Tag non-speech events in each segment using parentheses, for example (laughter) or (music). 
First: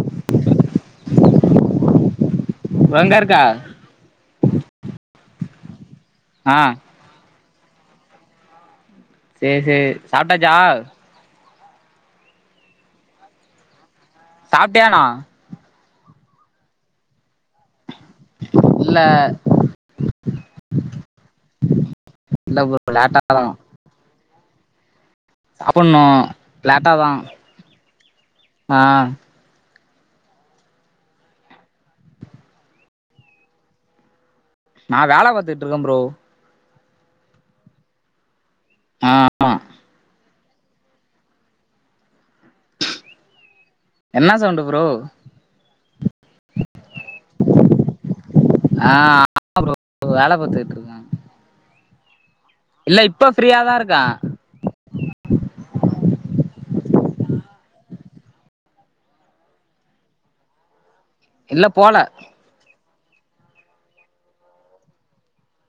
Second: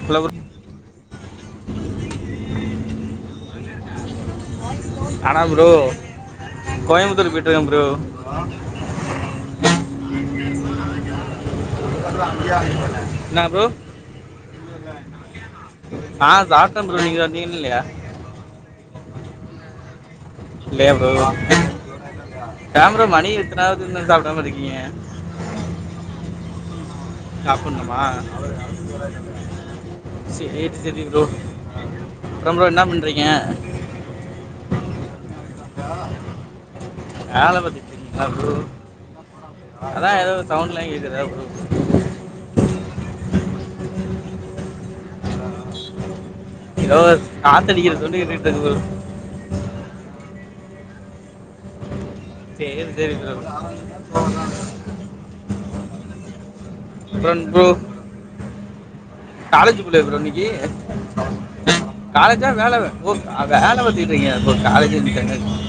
என்ன‌ ப்ரோ இப் எங்க இருக்க ஆனா ப்ரோ ஆ கோயம்புத்தூர் போய்ட்டுக்க ப்ரோ சேரி சேரி சாப்ட்டாச்சா என்னா ப்ரோ சாப்டியானா ஆ சாப்ட்ட ப்ரோ நீங்க சாப்டீங்களா இல்லையா இல்ல இல்லயா ப்ரோ இல்ல ஏன் ப்ரோ லேட்டா மணி தா எத்தன ஆவுது இன்னோ சாப்டாம இருக்கீங்க சாப்பன்னூ லேட்டாதா சாப்புட்னுமா சேரி சேரி ப்ரோ அப்றம் ப்ரோ என்னா பண்றீங்க நா வேல பாத்துட்ருக்க ப்ரோ வேல பாத்துட்டுருக்கீங்களா ப்ரோ ஆமா அதா எதோ சவுண்ட்லாங்கேக்குதா ப்ரோ என்னா சவுண்டு ப்ரோ எதோ காத்தடிக்கிற சவுண்டு கேட்டுட்டுருக்கு ப்ரோ ஆ ஆமா ப்ரோ வேல பாத்துட்டுருக்க சேரி இல்ல சேரி இப்ப ப்ரோ ஃப்ரீயா தா இருக்கே அப்றன் ப்ரோ காலேஜுக்குள்ளயா ப்ரோ இன்னிக்கு இல்ல போல ஞ்சா வேல ஓ வேல பாத்திட்டிருக்கீங்ளா ப்ரோ காலேஜ்ன்ட்ட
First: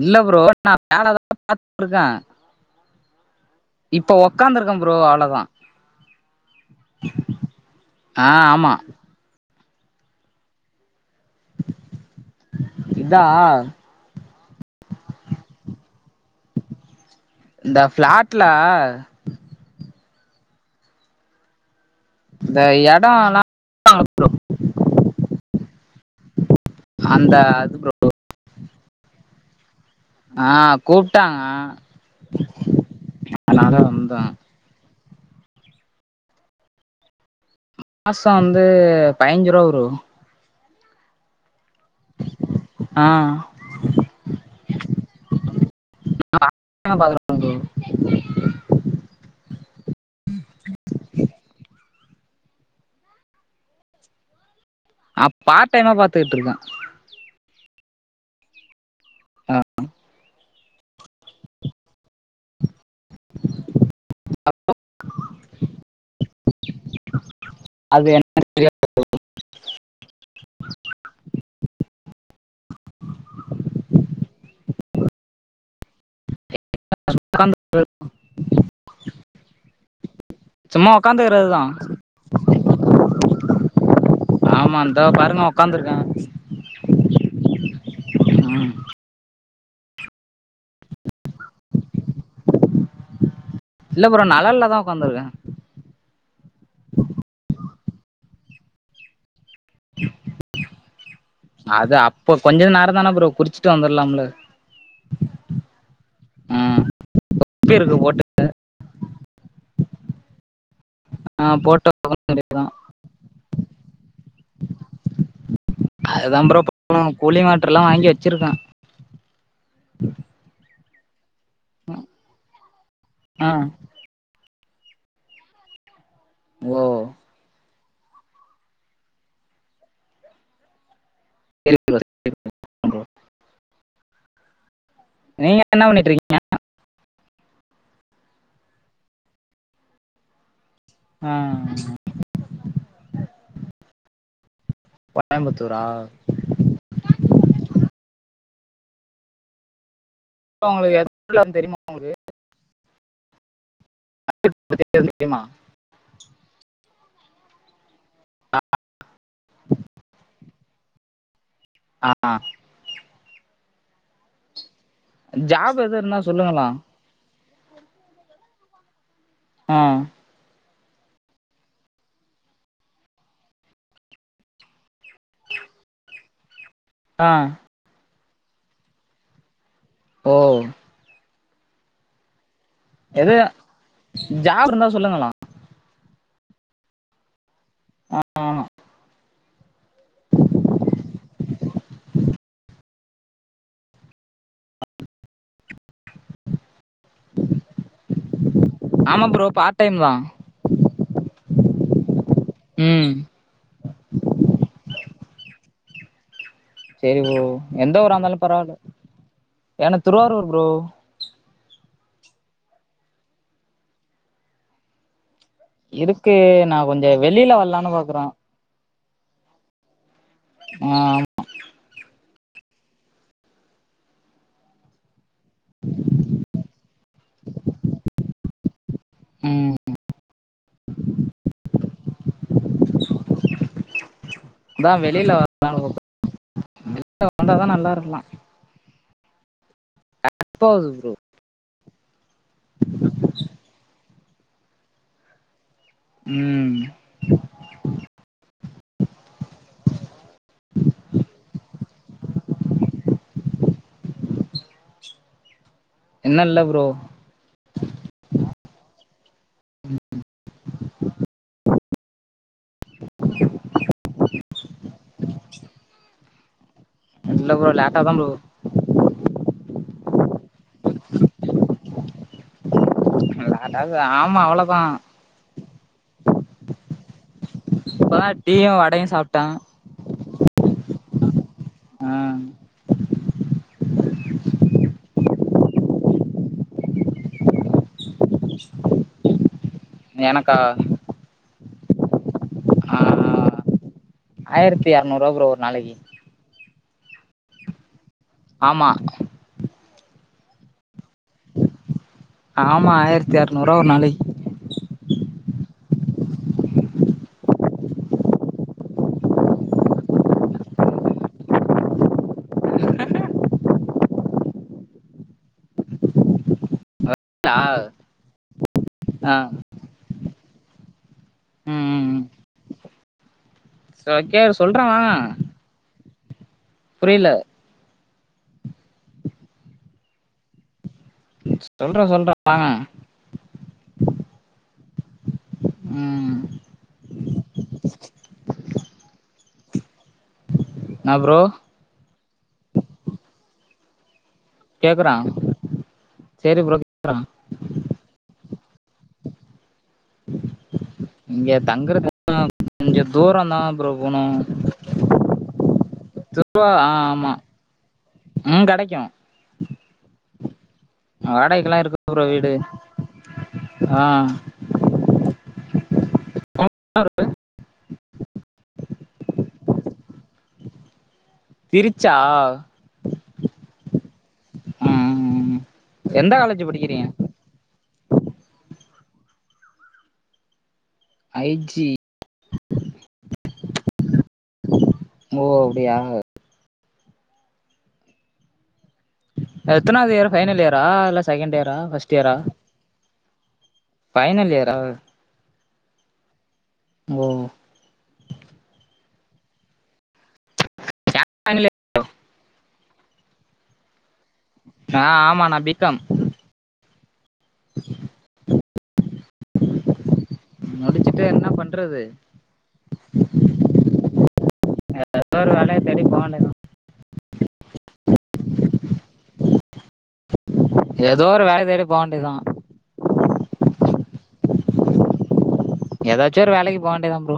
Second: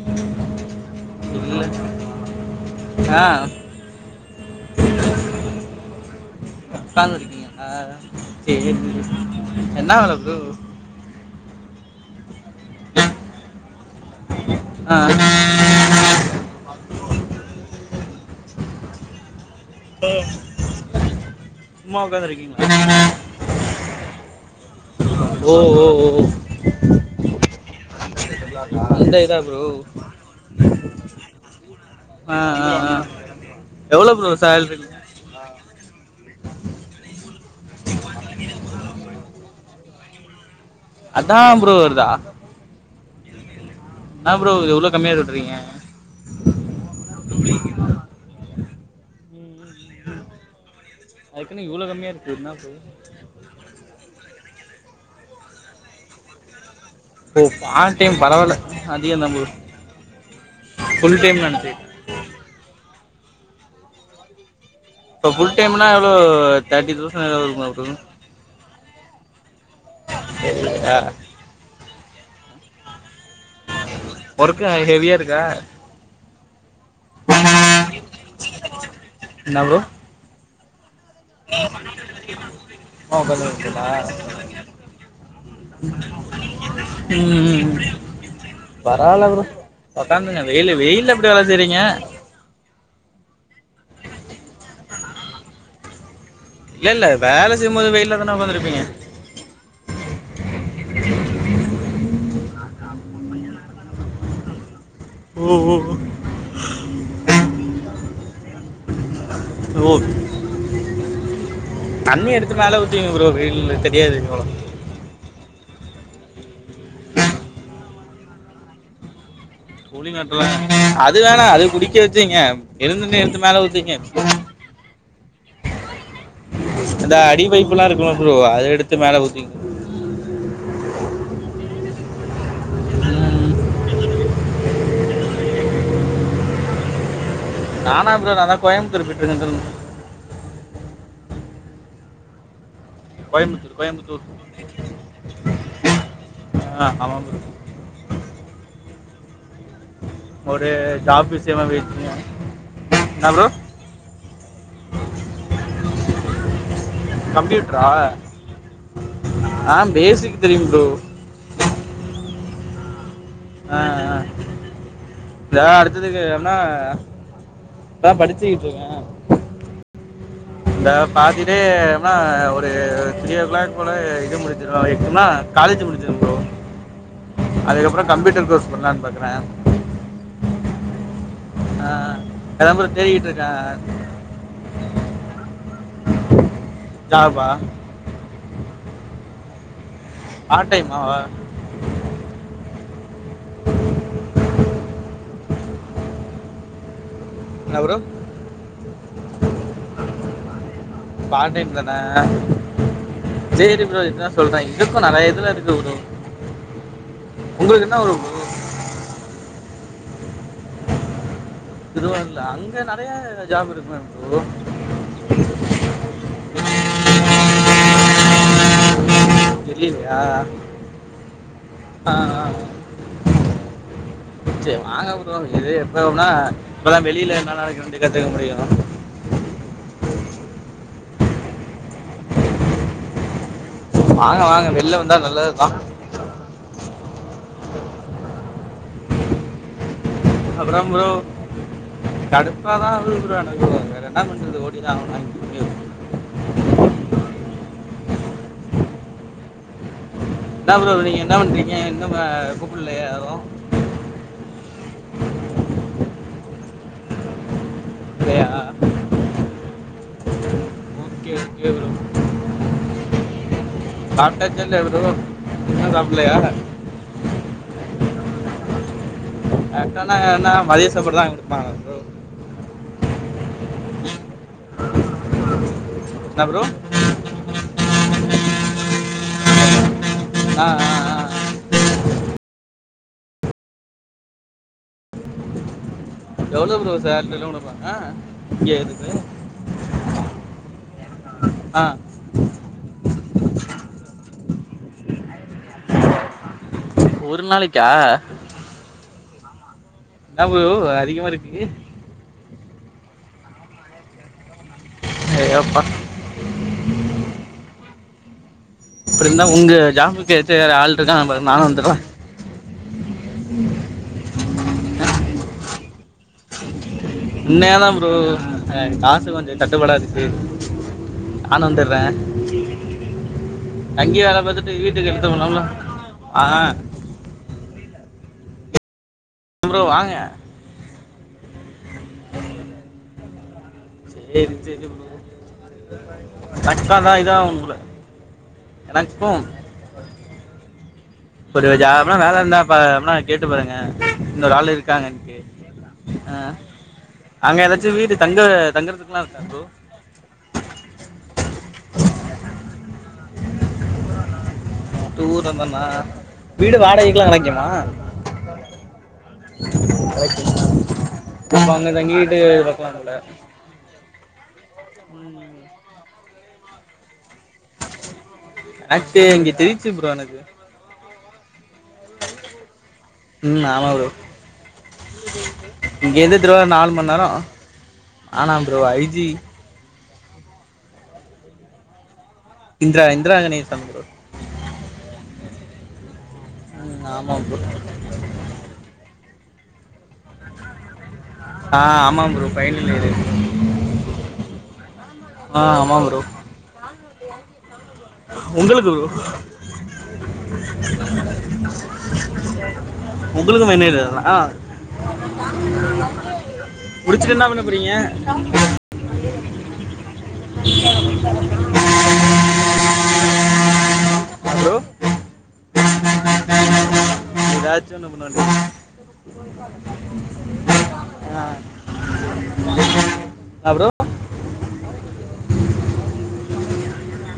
இல்ல ப்ரோ நா வேலதான் பாத்துட்டுருக்க ஆ இப்ப உக்காந்திருக்கன் ப்ரோ அவ்ளதா உக்காந்திருக்கீங்ளா ஆ ஆமா சேரி ப்ரோ என்னா வேல ப்ரோ இதா ஆ இந்த ஃபிளாட்ல ஓ சும்மா இந்த ஒக்காந்துருக்கீங்களா எடோலா ஓ ஓ ஓ அந்த அது ப்ரோ அந்த இதா ப்ரோ ஆ கூப்ட்டாங்க ஆ ஆ ஆ அதனால எவ்ளோ வந்தோ ப்ரோ சால்ரி மாசோ வந்து பய்ஞ்சி ரூவா ப்ரோ அதான் ப்ரோ வருதா ஆ என்னா ப்ரோ இது இவ்ளோ கம்மியா சொல்றீங்க பாக்குறே (inaudible) ப்ரோ இன்னு இல்லை அதுக்குணு இவ்ளோ கம்மியா இருக்குன்னா அ பார்ட் டைமா பாத்துட்ருக்க ஓ பார்ட் டைம் பரவாயில்ல அதிகோ தா ப்ரோ ஆ ஃபுல் டைம்னு நெனச்சே இப்போ ஃபுல் டைம்னா எவ்ளோ தேட்டி தௌசண் எதாவதுஇருக்குமா ப்ரோ அது என்னன்னு தெரியாது சரியா ஒர்க்லா ஹெவியா இருக்கா என்ன ப்ரோ (inaudible) சும்மா உக்காந்துக்கறதுதா ஓ ஃபெண்டு இருக்குலா ஆமா இந்தா பாருங்க உக்காந்துருக்கே ம் ம் ம் ம் பரவாயில்ல ப்ரோ உக்காந்துங்க வெயில் வெயில்ல எப்டி வேல செய்றீங்க இல்ல ப்ரோ நலல்ல தா உக்காந்துருக்கே இல்ல இல்ல வேல செய்யும்போது வெயில்லதான உக்காந்திருப்பீங்க அது அப்ப கொஞ்ச நேரந் தான ப்ரோ குறுச்சுட்டு வந்துரலாம்ல ஒ ஒ ஒ ம் இருக்கு போட்டு ப்ரோ ஆ போட்டு தண்ணி உக்காந்துக்க எடுத்து வேண்டியதுதா மேல ஊத்துவைங்க ப்ரோ வெய்லு தெரியாது ப்ரோ அதுதா ப்ரோ (inaudible) கூழிங் வாட்டர்ல்லா வாங்கி வச்சுருக்கே கூலிங்வாட்டறா அது வேணா அது புடிக்க வச்சீங்க எளுந்த உடனே எடுத்து ஆ மேல ஊத்திங்க ஓ இந்த அடிபைப்புல்லா இருக்குல்ல ப்ரோ அத எடுத்து மேல ஊத்தி சரி ப்ரோ சரி ப்ரோ நீங்க என்ன பண்ணிட்டு இருக்கீங் நானா ப்ரோ நாலா கோயம்புத்தூர்பேயிட்டு இருக்கன் த்ரு ஆ கோயம்புத்தூர் கோயம்புத்தூர் ஒட்டஞ்சத்தூரா ஆ ஆமாம்ப்ரு ஒரு உங்களுக்கு ஜாப் எதாவது விஷயமா தெரியுமா போயிட்ருகே உங்களுக்கு இன்னா ப்ரோ (inaudible) கம்ப்யூட்ரா ஆ பேசிக்குத்தெரியும் ப்ரோ அஆ ஆ ஆ யா ஜாப் எது இருந்தா அடுத்ததுக்கு என்னா சொல்லுங்களா இப்பதா படுச்சுக்கிட் இருக்கே அ இந்த பாத்திலே ன்னா ஒரு த்ரீ ஓ கிளாக் போல இது முடிச்சிருவே எதுக்னா காலேஜ் முடுஞ்சுரு ப்ரோ ஆ அதுக்கப்றொ கம்ப்யூட்டர் கோர்ஸ் பண்ணலான்னு பாக்குறே ஓ ஆ அந்த நம்பர் தேடிட்டு எது இருக்க ஜாப் இருந்தா சொல்லுங்கலா ஜாப் ஆ ஆமா பார்ட் டைமாவா என்ன ப்ரோ ஆமா ப்ரோ பார்ட் டைமு தா பா டைம் தானே ம் தெரியுது புரோ இதுதா சொல்றே இதுக்கு நிறைய இதுல இருக்கு ப்ரோ செரி ப்ரோ உங்களுக்கு எந்த என்ன ஒரு ஊரா ப்ரோ இருந்தாலு பரவாயில்ல ஏன்னா திருவாரூர் ப்ரோ திருவாரூர்ல அங்க நெறையா ஜாப் இருக்குமே ப்ரோ இருக்கு நா கொஞ்சோ வெளியில வல்லான்னு பாக்குறே தெரியலையா ஆ ஆ ஆ செரி வாங்கப் ப்ரோ இது எப்பவும்னா இப்பதா வெளியில என்ன நடக்குதுன்டு கத்துக்க முடியு ம் வாங்க வாங் அதா வெளில வரலானு கூப்பற வெளில வந்தாதா நல்லா இருக்கலா அப்புறம் ப்ரோ கடுப்பா தா இருக்கு ப்ரோ எனக்கு வேற என்ன பண்றது ஓடி தா ஆகணு நம் (unintelligible) ம் என்னா ப்ரோ நீங்க என்ன பண்ணிட்ருக்கீங்க ஏ இன்னும கூப்பில்லயா யாரு இன்னு இல்ல ப்ரோ இல்லையா ஓக்கே ஓக்கே ப்ரோ சாப்டாச்சா இல்லயா ப்ரோ இன்னு சாப்பலையா இல்ல ப்ரோ லேட்டா தா ப்ரோ லேட்டானா என்ன மதிய சாப்பாடு தா வாங்கி குடுப்பாங்களா ப்ரோ இல்ல அதாவ்து ஆமா அவ்ளோதா என்னா ப்ரோ இப்பதா டீயு வடயு சாப்ட்ட ஆ ஆ ஆ ஆ எவ்ளோ ப்ரோ சேலரிலா குடுப்பாங்க இங்க இதுக்கு எனக்கா அ ஆயரத்தி எரநூ ரூவா ப்ரோ ஒரு நாளைக்கு ஒரு நாளைக்கா ஆமா என்ன ப்ரோ அதிகமா இருக்குக்கு ஆமா ஆயர்த்தி எரநூ ரூவா ஒரு நாளைக்கு ஐயோ அப்பா அப்டினா உங்க ஜாப்புக்கு ஏத்த வேற ஆள் இருக்கா அம்பர நானு வந்துரவா ஆ உண்மயா தா ப்ரோ அ காசு ஆ கொஞ்சோ தட்டுப்படா இருக்கு நானு ம் வந்துர்றே ம் ம் சரி அங்கே வேல ஓகே பாத்துட்டு சொல்றே வீட்டுக்கு வாங்க எடுத்து போனோம்ன ஆ புரியல ப்ரோ வாங்க சொல்ற சொல்ற வாங்க சேரி சேரி ப்ரோ ம் தக்காதா இதா உங்கள எனக்கும் என்னா ப்ரோ அப்டி ஜாப்னா வேல இருந்த பாரு அப்னா கேட் டு பாருங்க இன்னொரு ஆள் கேக்குறே இருக்காங்கன்ட்டு ஆ சரி ப்ரோ கேக்குறே அங்க ஏதாச்சு வீடு தங்க தங்கறதுக்கெல்லா இருக்கா ப்ரோ இங்க தங்கறது எல்லா கொஞ்ச தூரந்தா ப்ரோ போணு தூரந்தான்னா வீடு ஆ வாடகைக்கெல்லா ஆமா கெடைக்குமா ம் கெடைக்கூ அப்ப வாடகைக்குல்லா அங்க இருக்கு ப்ரோ தங்கிட்டு வீடு பாக்கலாம்ல ஆ ம் (inaudible) அதுசே இங்க தெரிஞ்ச்சு ப்ரோ எனக்கு பிருச்சா ம் எந்த இங்கெருந்து திருவா காலேஜ் நாலு படிக்கிறீங்க மண்நேரோ ஆனா bro IG I G Indra Indraganesan bro ஓ அப்டியா ம் ஆமா ப்ரோ எத்தனாவது இயர் ஃபைனல் இயரா இல்ல செகெண்ட் இயரா ஆ ஃபர்ஸ்ட் ஆமா இயரா ப்ரோ ஃபைனல் இயரு ஃபைனல் இயரா ஆ ஆமா ப்ரோ ஓ உங்களுக்கு ஃபைனல் உங்களுக்கும் ஃபைனல் இயர் தான ஆ ஆமா நா பி கம் முடிச்சுட்டு என்ன பண்ண போறீங்க முடிச்சுட்டு என்ன பண்றது ஆ ப்ரோ எதோ ஒரு வேலயத் தேடி போவேண்டிதா எதாச்சு ஒன்னு பண்ண வேண்டி ஏதோ ஒரு வேலைய தேடி போ வேண்டியதா ஆ ப்ரோ எதாச்சு ஒரு வேலைக்கு போ வேண்டியதா ப்ரோ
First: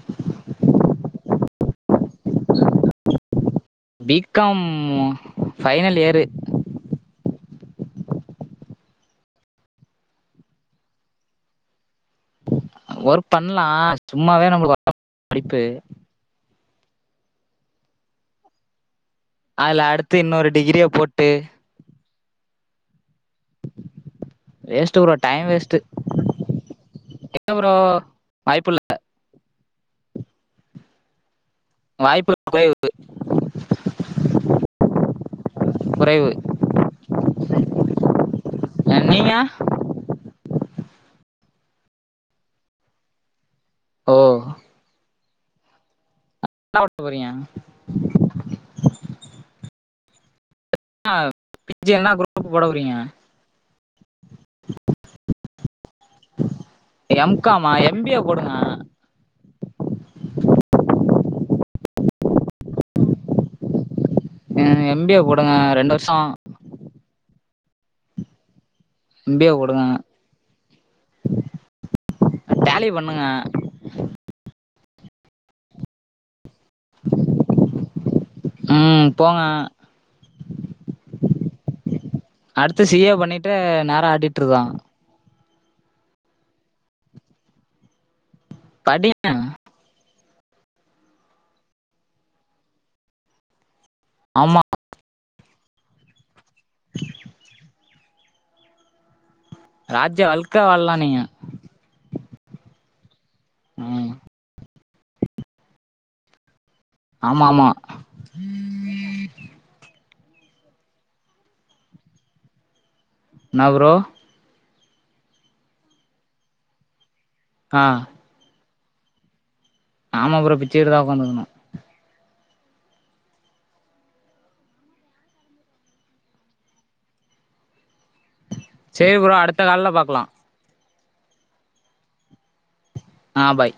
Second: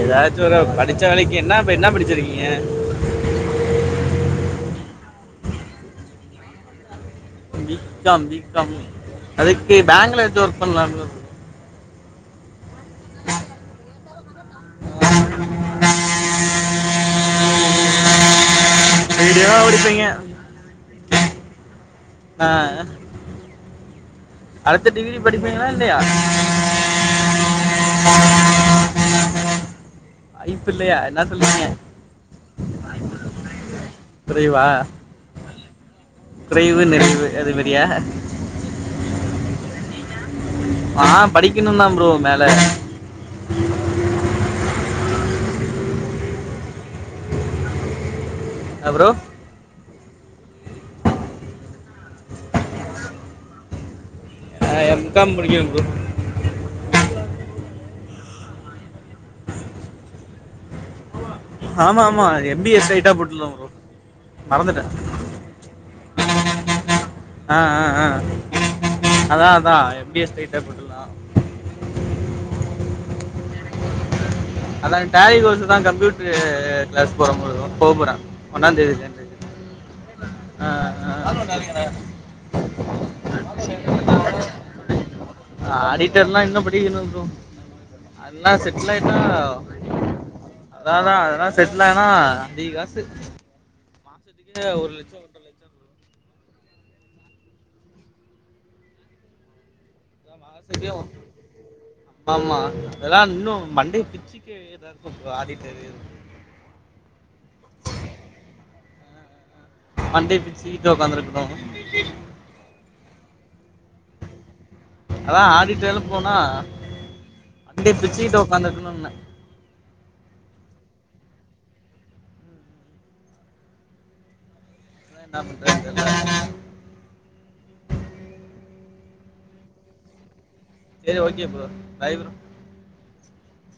எதாச்சு ஒரு படிச்ச வேலைக்கி என்னா இப்ப என்னா படிச்சிருக்கீங்க B com final year B com B com அதுக்கு பேங்ல எது ஒர்க் பண்லா ப்ரோ ஒர்க் பண்லா சும்மாவே நம்ளுக்கு வரா படிப்பு வீடியோவா அதுல படிப்பீங்க அடுத்து இன்னொரு டிகிரிய போட்டு அ அ அடுத்த வேஸ்ட் ப்ரோ டிகிரி டைம் படிப்பீங்ளா வேஸ்ட் இல்லையா இல்ல ப்ரோ வாய்ப்புல்ல வாய்ப்பு இல்லையா என்னா சொல்றீங்க வாய்ப்புகள் குறைவு குறைவா குறைவு குறைவு நிறைவு அது மேரியா அ நீங்க ஆ படிக்கினுந்தா ப்ரோ மேல ஓ என்னா (inaudible) போறீங்க ஆ ப்ரோ (inaudible) பி ஜி என்னா குரூப் போட போறீங்க ஆ எம் காம் முடிக்கினு ப்ரோ எம் காமா எம் பி ஏ போடுங்க ஆமா ஆமா எம் பி ஏ ஸ்ரைட்டா போட்டல்லாம் ப்ரோ அ மறந்துட்டேன் எம் பி ஏ போடுங்க ரெண்டு வருஷோ அ அ அ எம் பி ஏ போடுங்க ஸ்ட்ரைட்டா போட்டுடலாம் டேலிய பண்ணுங்க அதாங்க டேலி கோர்ஸுதா கம்ப்யூட் இப்பவே கிளாஸ் போறோ போபோறே ஒன்னா ம் தேதிலேந்து போங்க அடுத்து சி ஏ பண்ணிட்டு நேரா ஆடிட்ருதா ஆடிட்டர்லா இன்னும் படிக்கினும் ப்ரோ அதெல்லா செட்லாயிட்டா படிங்க அதாதா அதெல்லா செட்ல் ஆனா அதிக காசு ஆமா வருஷத்துக்கே ஒரு லட்சோ வரு ராஜ்ஜ வாழ்க் (unintelligible) அம்மாமா அதெல்லா இன்னும் மண்டைய ம் பிச்சுக்கு இதா இருக்கு பாதி தெரியுது ஆமாமா வந்துருச்சி சீட்ல ஒக்காந்துருக்குறோ என்ன ப்ரோ அதா ஆடிட்டேல் போனா ஆ மண்டைய பிச்சுகிட்டு உட்காந்துருக்கனுன்னெ ஆமா ப்ரோ பிச்சிடுதா உக்காந்துயிருக்கணும் என்னா பண்றதுனு தெர்ல சேரி ப்ரோ அடுத்த கால்ல பாக்லா சேரி ஓகே ப்ரோ பாய் ப்ரோ ஆ பாய்